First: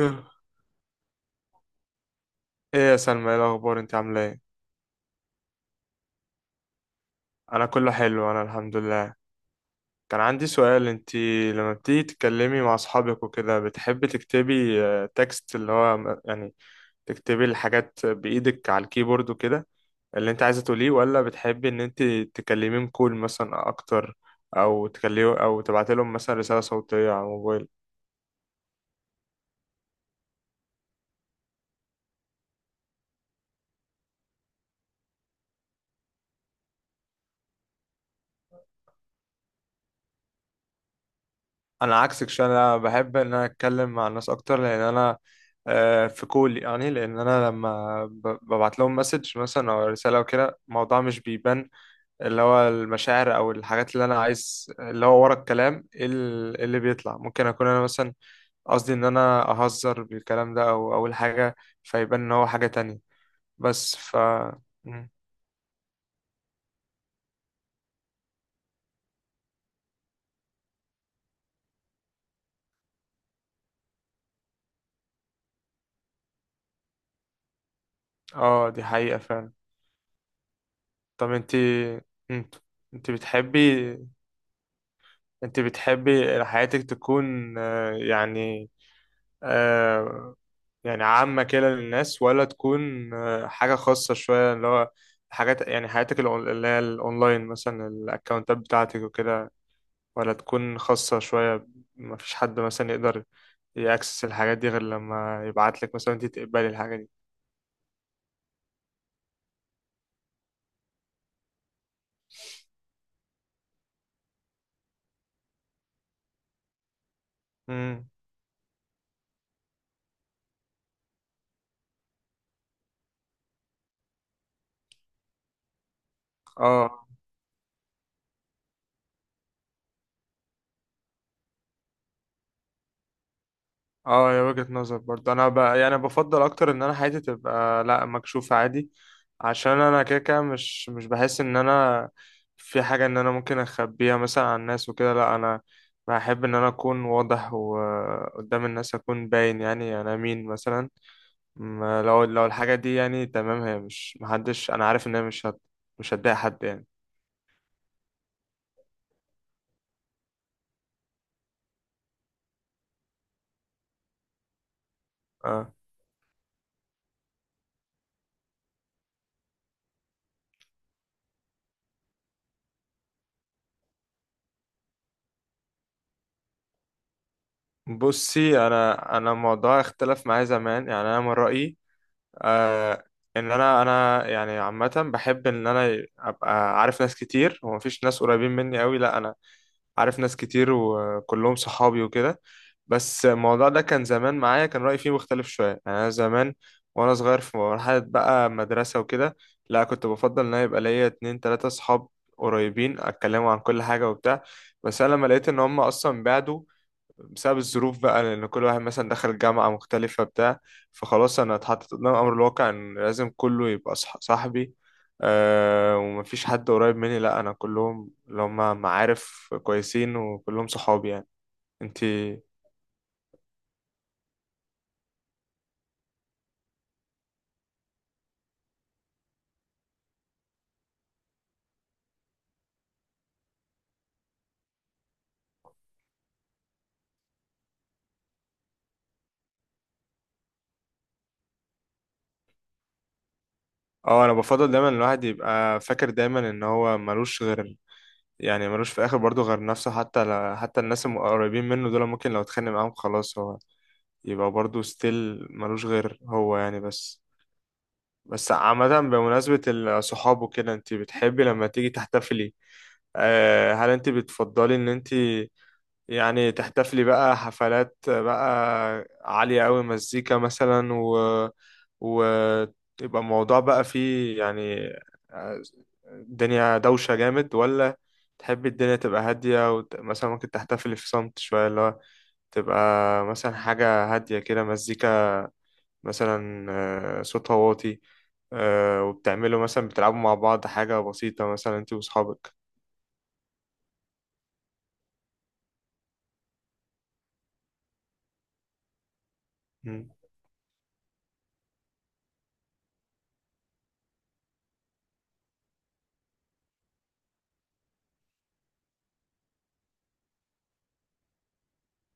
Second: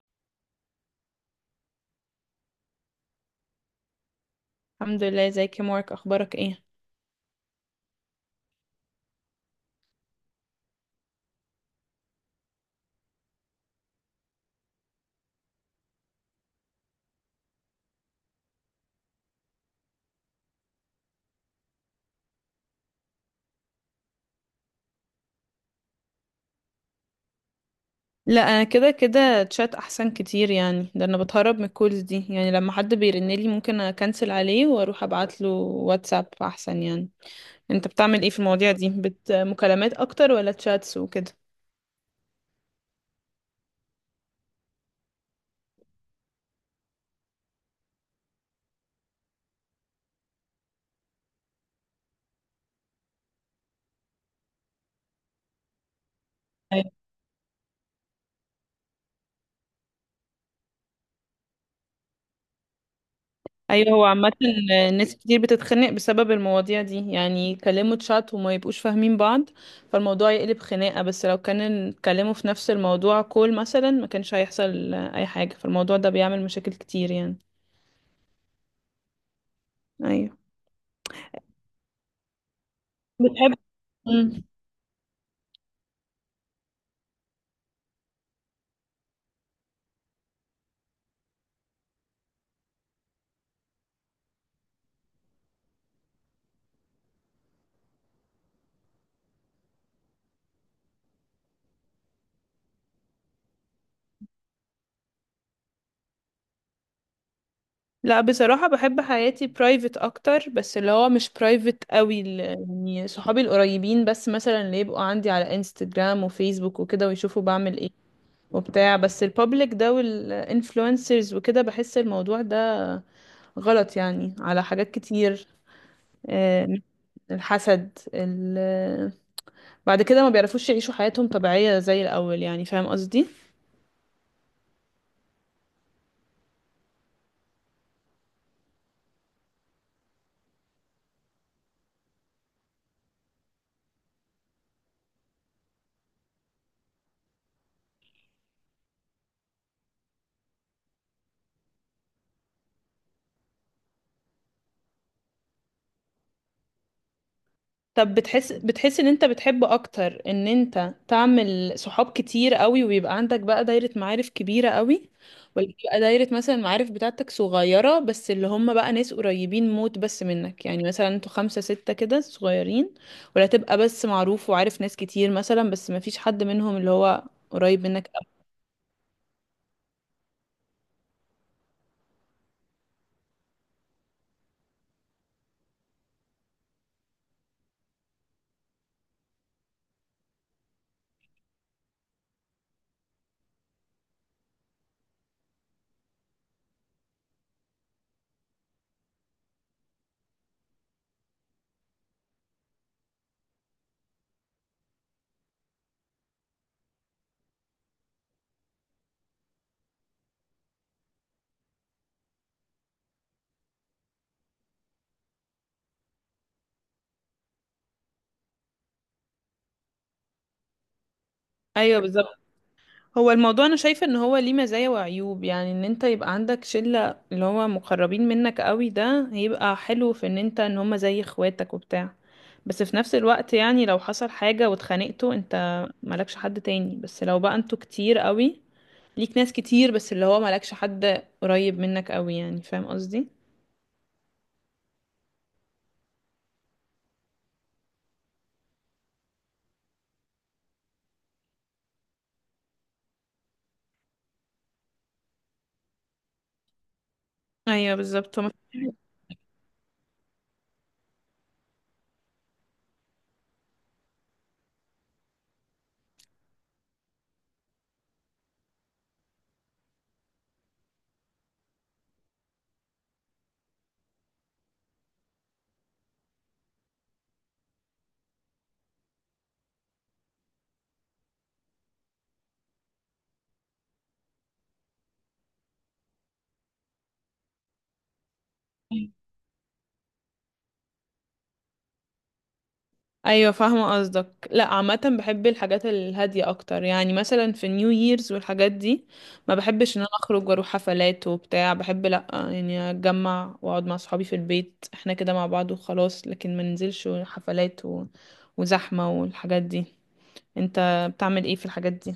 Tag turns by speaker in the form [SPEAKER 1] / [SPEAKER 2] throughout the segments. [SPEAKER 1] ايه، يا سلمى ايه الاخبار؟ انت عامله ايه؟
[SPEAKER 2] الحمد لله، ازيك يا مارك؟ اخبارك ايه؟
[SPEAKER 1] انا كله حلو، انا الحمد لله. كان عندي سؤال. لما بتيجي تتكلمي مع اصحابك وكده، بتحبي تكتبي تكست يعني تكتبي الحاجات بايدك على الكيبورد وكده اللي انت عايزه تقوليه، ولا بتحبي ان انت تكلميهم كول مثلا اكتر، او تكلمي او تبعتي لهم مثلا رساله صوتيه على الموبايل؟
[SPEAKER 2] لا انا كده كده تشات احسن كتير، يعني ده انا بتهرب من الكولز دي. يعني لما حد بيرنلي ممكن اكنسل عليه واروح ابعت له واتساب احسن يعني. انت بتعمل ايه في المواضيع دي؟ بت مكالمات اكتر ولا تشاتس وكده؟
[SPEAKER 1] عكسك شويه، بحب ان انا اتكلم مع الناس اكتر، لان انا في كول. يعني لان لما ببعت لهم مسج مثلا او رساله او كده، الموضوع مش بيبان، اللي هو المشاعر او الحاجات اللي انا عايز اللي هو ورا الكلام إيه اللي
[SPEAKER 2] ايوه.
[SPEAKER 1] بيطلع. ممكن اكون انا مثلا قصدي ان انا اهزر بالكلام ده او اقول حاجه فيبان ان هو حاجه تانية.
[SPEAKER 2] أيوة،
[SPEAKER 1] بس
[SPEAKER 2] هو
[SPEAKER 1] ف
[SPEAKER 2] عامة
[SPEAKER 1] م.
[SPEAKER 2] ناس كتير بتتخنق بسبب المواضيع دي، يعني يكلموا تشات وما يبقوش فاهمين بعض فالموضوع يقلب خناقة. بس لو كان اتكلموا في نفس الموضوع كول مثلا ما كانش هيحصل اي حاجة. فالموضوع ده بيعمل مشاكل كتير يعني.
[SPEAKER 1] اه دي حقيقه فعلا.
[SPEAKER 2] ايوه.
[SPEAKER 1] طب انت انت
[SPEAKER 2] بتحب.
[SPEAKER 1] بتحبي
[SPEAKER 2] مم.
[SPEAKER 1] انت بتحبي حياتك تكون آه، يعني عامة كده للناس، ولا تكون حاجة خاصة شوية، اللي هو حاجات يعني حياتك الأون- اللي هي الأونلاين مثلا، الأكونتات بتاعتك وكده، ولا تكون خاصة شوية مفيش حد مثلا يقدر يأكسس الحاجات دي غير لما يبعتلك مثلا انت تقبلي الحاجة دي؟
[SPEAKER 2] لا بصراحة بحب حياتي برايفت أكتر، بس اللي هو مش برايفت قوي ال- يعني صحابي القريبين بس، مثلا اللي يبقوا عندي على انستجرام وفيسبوك وكده ويشوفوا بعمل ايه
[SPEAKER 1] مم.
[SPEAKER 2] وبتاع. بس البابليك ده والانفلونسرز وكده بحس الموضوع ده غلط يعني على حاجات كتير. آه،
[SPEAKER 1] اه،
[SPEAKER 2] الحسد ال... بعد كده ما بيعرفوش يعيشوا حياتهم طبيعية زي الأول. يعني فاهم قصدي؟
[SPEAKER 1] اه يا وجهة نظر برضه. انا يعني بفضل اكتر ان انا حياتي تبقى لا مكشوفة عادي، عشان انا كده كده مش بحس ان انا في حاجة ان انا ممكن اخبيها مثلا عن الناس وكده. لا انا بحب ان انا اكون واضح، وقدام الناس اكون باين يعني انا مين مثلا. ما لو لو الحاجة دي يعني تمام، هي مش، محدش، انا عارف ان هي مش هت... مش هتضايق حد يعني.
[SPEAKER 2] طب بتحس بتحس ان انت بتحب اكتر ان انت تعمل صحاب كتير قوي ويبقى عندك بقى دايرة معارف كبيرة قوي، ولا
[SPEAKER 1] اه،
[SPEAKER 2] بتبقى دايرة مثلا المعارف بتاعتك صغيرة بس اللي هم بقى ناس قريبين موت بس منك؟ يعني مثلا انتوا خمسة ستة كده صغيرين، ولا تبقى بس معروف وعارف ناس كتير مثلا بس ما فيش حد منهم اللي هو قريب منك قوي؟
[SPEAKER 1] بصي، انا الموضوع اختلف معايا زمان. يعني انا من رأيي آه ان انا يعني عامه بحب ان انا ابقى عارف ناس كتير. هو مفيش ناس قريبين مني قوي، لا انا عارف ناس كتير وكلهم صحابي وكده. بس الموضوع ده كان زمان معايا كان رايي فيه مختلف شويه. يعني انا زمان وانا صغير في مرحله بقى مدرسه وكده، لا كنت بفضل ان انا يبقى ليا اتنين تلاته صحاب قريبين اتكلموا عن كل حاجه وبتاع. بس انا لما لقيت ان هم اصلا بعدوا بسبب الظروف بقى، لأن كل واحد مثلا دخل جامعة مختلفة بتاع فخلاص أنا اتحطيت قدام أمر الواقع إن لازم كله يبقى صح صاحبي. أه، ومفيش حد قريب مني، لأ، أنا كلهم اللي هم معارف كويسين وكلهم صحابي يعني.
[SPEAKER 2] ايوه بالظبط.
[SPEAKER 1] انتي؟
[SPEAKER 2] هو الموضوع انا شايفه ان هو ليه مزايا وعيوب، يعني ان انت يبقى عندك شله اللي هو مقربين منك قوي ده هيبقى حلو في ان انت ان هما زي اخواتك وبتاع، بس في نفس الوقت يعني لو حصل حاجه واتخانقتوا انت مالكش حد تاني. بس لو بقى انتوا كتير قوي ليك ناس كتير بس اللي هو مالكش حد قريب منك قوي، يعني فاهم قصدي؟
[SPEAKER 1] اه، أنا بفضل دايما الواحد يبقى فاكر دايما إن هو ملوش غير، يعني ملوش في الآخر برضه غير نفسه. حتى الناس القريبين منه دول ممكن لو اتخانق معاهم خلاص، هو يبقى برضه ستيل ملوش غير هو يعني. بس،
[SPEAKER 2] ايوه بالظبط. هو
[SPEAKER 1] بس عامة بمناسبة الصحاب وكده، انت بتحبي لما تيجي تحتفلي، هل انت بتفضلي ان انت يعني تحتفلي بقى حفلات بقى عالية قوي، مزيكا مثلا، و ويبقى الموضوع بقى فيه يعني آه، الدنيا دوشة جامد؟ ولا تحبي الدنيا تبقى هادية، ومثلا ممكن تحتفلي في صمت شوية، اللي هو تبقى مثلا حاجة هادية كده، مزيكا مثلا صوت واطي،
[SPEAKER 2] مفيش.
[SPEAKER 1] وبتعملوا مثلا بتلعبوا مع بعض حاجة بسيطة مثلا، انت واصحابك؟
[SPEAKER 2] ايوه فاهمه قصدك. لا عامه بحب الحاجات الهاديه اكتر، يعني مثلا في نيو ييرز والحاجات دي ما بحبش ان
[SPEAKER 1] مم.
[SPEAKER 2] انا اخرج واروح حفلات وبتاع. بحب لا يعني اتجمع واقعد مع صحابي في البيت احنا كده مع بعض وخلاص، لكن ما ننزلش حفلات و... وزحمه والحاجات دي. انت بتعمل ايه في الحاجات دي؟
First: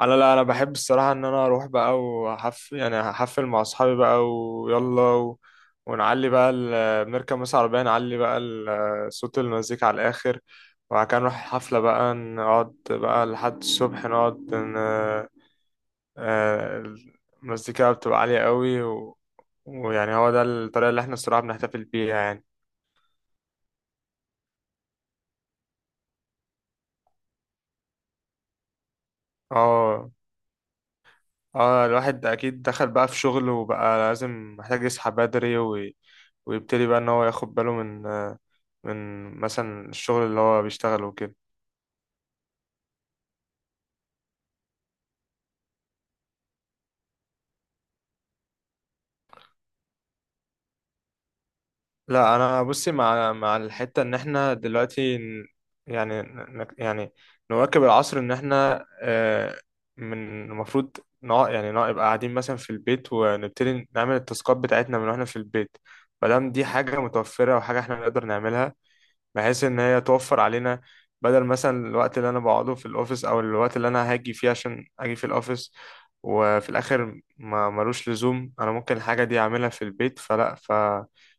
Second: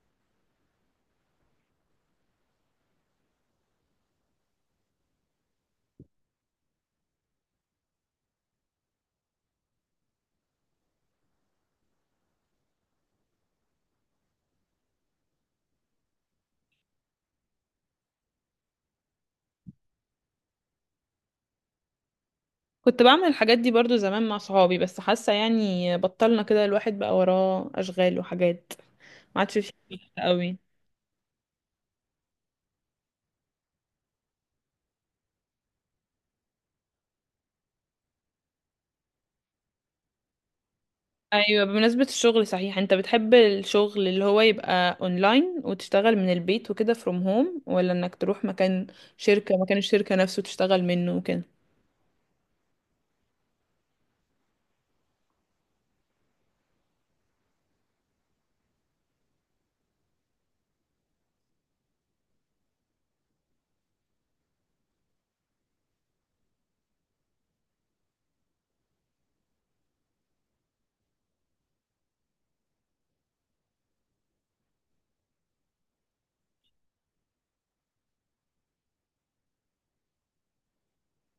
[SPEAKER 1] انا لا، انا بحب الصراحة ان انا اروح بقى وحف يعني هحفل مع اصحابي بقى ويلا، ونعلي بقى. بنركب مثلا عربية نعلي بقى صوت المزيكا على الاخر، وبعد كده نروح الحفلة بقى، نقعد بقى لحد الصبح، نقعد ن... آه، المزيكا بتبقى عالية قوي، و... ويعني هو ده الطريقة اللي احنا الصراحة بنحتفل بيها يعني.
[SPEAKER 2] كنت بعمل الحاجات دي برضو زمان مع صحابي، بس حاسه يعني بطلنا كده. الواحد بقى وراه اشغال وحاجات، ما عادش فيه
[SPEAKER 1] اه،
[SPEAKER 2] قوي.
[SPEAKER 1] اه، الواحد اكيد دخل بقى في شغل، وبقى لازم محتاج يصحى بدري ويبتدي بقى ان هو ياخد باله من من مثلا الشغل اللي هو بيشتغله وكده.
[SPEAKER 2] ايوه بمناسبة الشغل، صحيح انت بتحب الشغل اللي هو يبقى اونلاين وتشتغل من البيت وكده فروم هوم، ولا انك تروح مكان شركة مكان الشركة نفسه تشتغل منه وكده؟
[SPEAKER 1] لا انا، بصي، مع الحتة ان احنا دلوقتي يعني ن- نك- يعني نواكب العصر، ان احنا من المفروض نبقى قاعدين مثلا في البيت ونبتدي نعمل التاسكات بتاعتنا من واحنا في البيت، مادام دي حاجة متوفرة وحاجة احنا نقدر نعملها، بحيث ان هي توفر علينا بدل مثلا الوقت اللي انا بقعده في الاوفيس، او الوقت اللي انا هاجي فيه عشان اجي في الاوفيس، وفي الاخر ما ملوش لزوم. انا ممكن الحاجة دي اعملها في البيت،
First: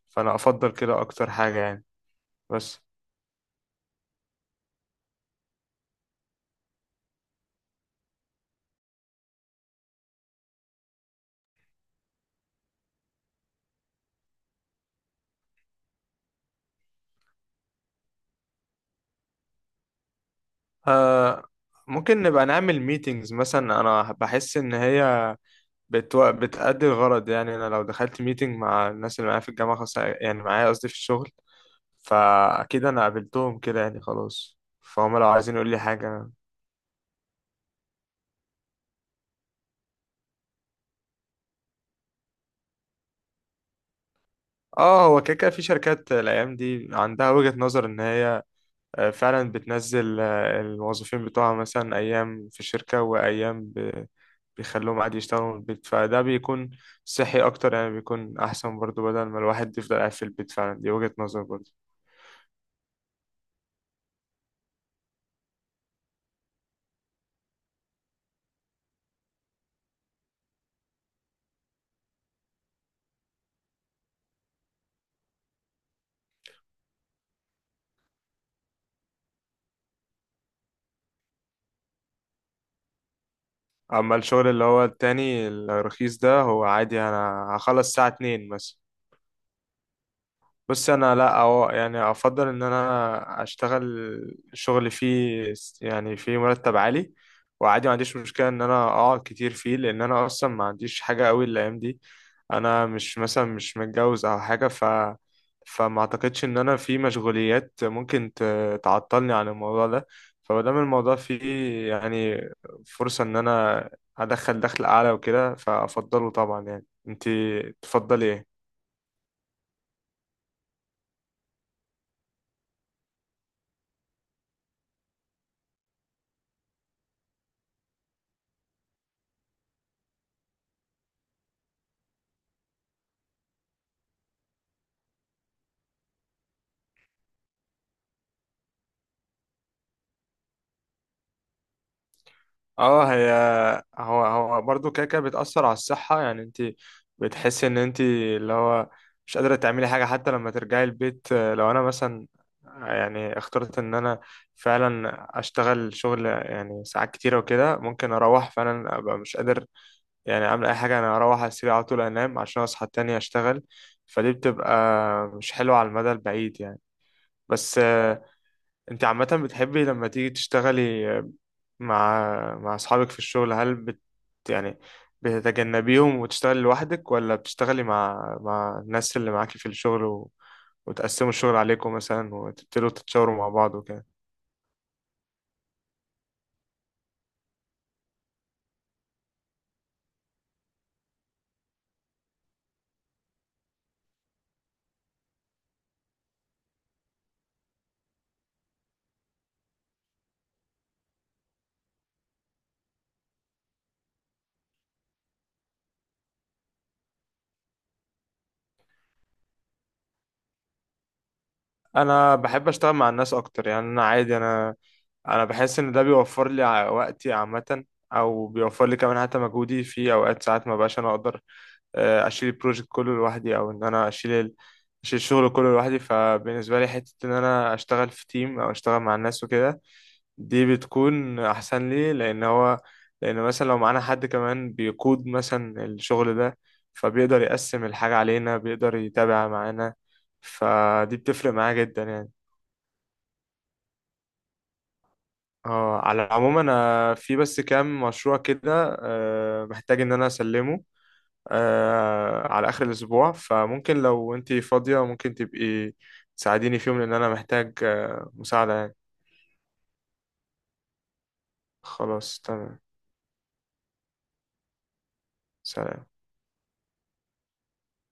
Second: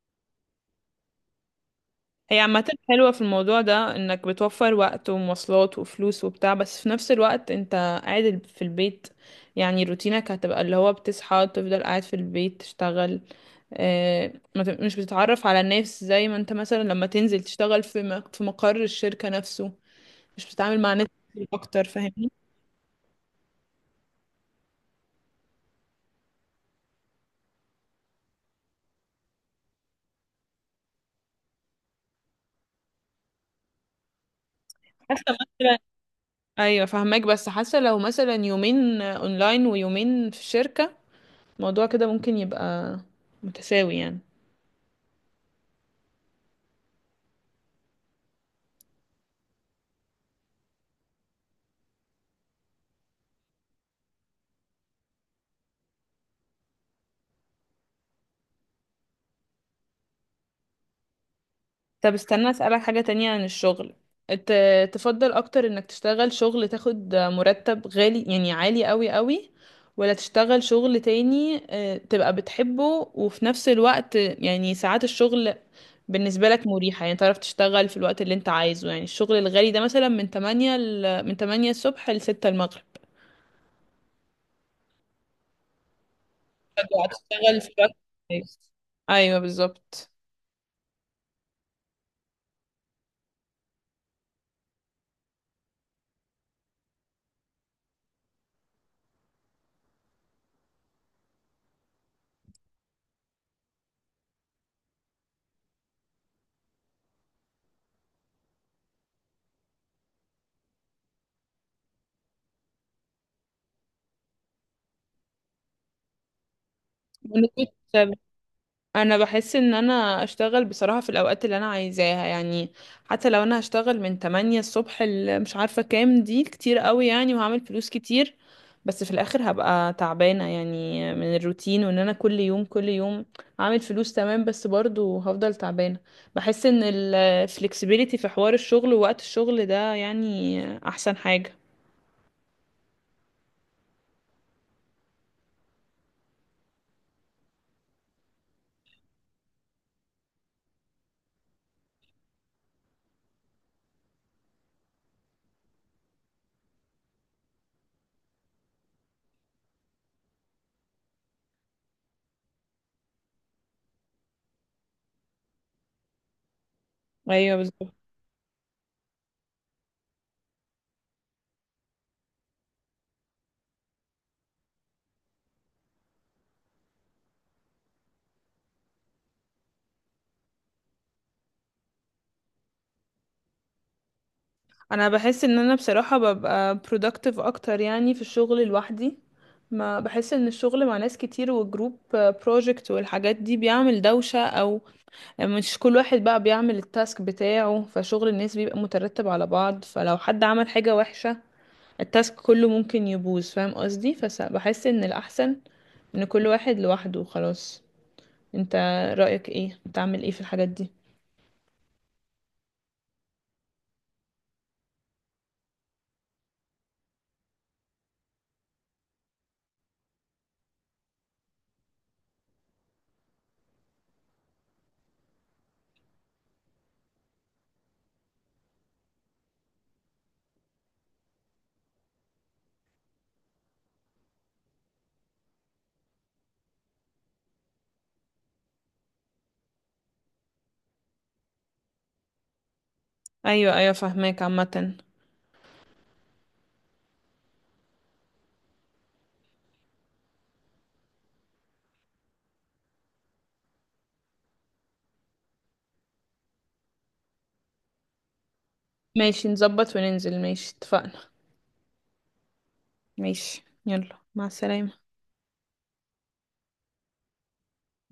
[SPEAKER 1] فانا افضل كده اكتر حاجة يعني.
[SPEAKER 2] هي عامة
[SPEAKER 1] بس
[SPEAKER 2] حلوة في الموضوع ده انك بتوفر وقت ومواصلات وفلوس وبتاع، بس في نفس الوقت انت قاعد في البيت. يعني روتينك هتبقى اللي هو بتصحى تفضل قاعد في البيت تشتغل، ما ت- مش بتتعرف على الناس زي ما انت مثلا لما تنزل تشتغل في مق- في مقر الشركة نفسه. مش بتتعامل مع ناس
[SPEAKER 1] آه
[SPEAKER 2] كتير اكتر،
[SPEAKER 1] ممكن
[SPEAKER 2] فاهمني؟
[SPEAKER 1] نبقى نعمل ميتينجز مثلا. انا بحس ان هي بتأدي الغرض. يعني انا لو دخلت ميتينج مع الناس اللي معايا في الجامعة، خاصة يعني معايا قصدي في الشغل، فاكيد انا قابلتهم كده يعني، خلاص فهم
[SPEAKER 2] حاسه
[SPEAKER 1] لو عايزين يقول
[SPEAKER 2] مثلا.
[SPEAKER 1] لي حاجة.
[SPEAKER 2] ايوه فاهماك، بس حاسه لو مثلا يومين اونلاين ويومين في الشركه الموضوع كده ممكن يبقى متساوي يعني.
[SPEAKER 1] اه، هو كده كده في شركات الايام دي عندها وجهة نظر ان هي فعلا بتنزل الموظفين بتوعها مثلا ايام في الشركة وايام بيخلوهم عادي يشتغلوا من البيت، فده بيكون صحي اكتر يعني، بيكون احسن برضو بدل ما الواحد يفضل قاعد في البيت فعلا. دي وجهة نظر برضو.
[SPEAKER 2] طب استنى اسالك حاجه تانية عن الشغل. ت... تفضل اكتر انك تشتغل شغل تاخد مرتب غالي يعني عالي قوي قوي، ولا تشتغل شغل تاني تبقى بتحبه وفي نفس الوقت يعني ساعات الشغل بالنسبة لك مريحة، يعني تعرف تشتغل في الوقت اللي انت عايزه؟ يعني الشغل الغالي ده مثلا من 8 ل... من 8 الصبح ل 6 المغرب،
[SPEAKER 1] اما الشغل اللي هو التاني الرخيص ده، هو عادي انا
[SPEAKER 2] هتشتغل في
[SPEAKER 1] هخلص
[SPEAKER 2] الوقت اللي
[SPEAKER 1] الساعة 2
[SPEAKER 2] عايزه.
[SPEAKER 1] مثلا.
[SPEAKER 2] ايوه بالظبط.
[SPEAKER 1] بس انا لا، أو يعني افضل ان انا اشتغل شغل فيه فيه مرتب عالي، وعادي ما عنديش مشكله ان انا اقعد كتير فيه، لان انا اصلا ما عنديش حاجه قوي الايام دي. انا مش مثلا مش متجوز او حاجه، فما اعتقدش ان انا في مشغوليات ممكن تعطلني عن الموضوع ده. فمادام الموضوع فيه يعني فرصه ان انا ادخل دخل اعلى وكده، فافضله طبعا يعني. انت
[SPEAKER 2] ونسبة
[SPEAKER 1] تفضلي ايه؟
[SPEAKER 2] انا بحس ان انا اشتغل بصراحة في الاوقات اللي انا عايزاها يعني. حتى لو انا هشتغل من 8 الصبح ل مش عارفة كام دي كتير قوي يعني، وهعمل فلوس كتير، بس في الاخر هبقى تعبانة يعني من الروتين وان انا كل يوم كل يوم. هعمل فلوس تمام بس برضو هفضل تعبانة. بحس ان ال flexibility في حوار الشغل ووقت الشغل ده يعني احسن حاجة.
[SPEAKER 1] اه، هي هو هو برضو كده كده بتأثر على الصحة يعني. انت بتحسي ان انت اللي هو مش قادرة تعملي حاجة حتى لما ترجعي البيت. لو انا مثلا يعني اخترت ان انا فعلا اشتغل شغل يعني ساعات كتيرة وكده، ممكن اروح فعلا ابقى مش قادر يعني اعمل اي حاجة، انا اروح على السرير على طول انام عشان اصحى تاني اشتغل. فدي بتبقى مش حلوة على المدى البعيد يعني.
[SPEAKER 2] ايوه
[SPEAKER 1] بس
[SPEAKER 2] بالظبط.
[SPEAKER 1] انت عامة بتحبي لما تيجي تشتغلي مع اصحابك في الشغل؟ هل بت يعني بتتجنبيهم وتشتغلي لوحدك، ولا بتشتغلي مع الناس اللي معاكي في الشغل، وتقسموا الشغل عليكم مثلا، وتبتدوا تتشاوروا مع بعض وكده؟
[SPEAKER 2] انا بحس ان انا بصراحة ببقى productive اكتر يعني في الشغل لوحدي. ما بحس ان الشغل مع ناس كتير والجروب project والحاجات دي بيعمل دوشة، او يعني مش كل واحد بقى بيعمل التاسك بتاعه فشغل الناس بيبقى مترتب على بعض، فلو حد عمل حاجة وحشة التاسك كله ممكن يبوظ، فاهم قصدي؟ فبحس ان الاحسن ان كل واحد لوحده خلاص. انت رأيك ايه؟ بتعمل ايه في الحاجات دي؟
[SPEAKER 1] انا بحب اشتغل مع الناس اكتر يعني. انا عادي انا انا بحس ان ده بيوفر لي وقتي عامه، او بيوفر لي كمان حتى مجهودي في اوقات. ساعات ما بقاش انا اقدر اشيل البروجكت كله لوحدي، او ان انا اشيل الشغل كله لوحدي. فبالنسبه لي حته ان انا اشتغل في تيم او اشتغل مع الناس وكده، دي بتكون احسن لي، لان هو، لان مثلا لو معانا حد كمان بيقود مثلا الشغل ده، فبيقدر يقسم الحاجة علينا، بيقدر يتابع معانا، فدي بتفرق معاه جدا يعني.
[SPEAKER 2] ايوه ايوه فاهماك عامة.
[SPEAKER 1] اه، على العموم انا في بس كام مشروع كده محتاج ان انا اسلمه على اخر الاسبوع، فممكن لو انتي فاضية ممكن تبقي تساعديني فيهم، لان انا محتاج مساعدة يعني.
[SPEAKER 2] ماشي نظبط وننزل، ماشي اتفقنا.
[SPEAKER 1] خلاص تمام.
[SPEAKER 2] ماشي يلا، مع السلامة.
[SPEAKER 1] سلام.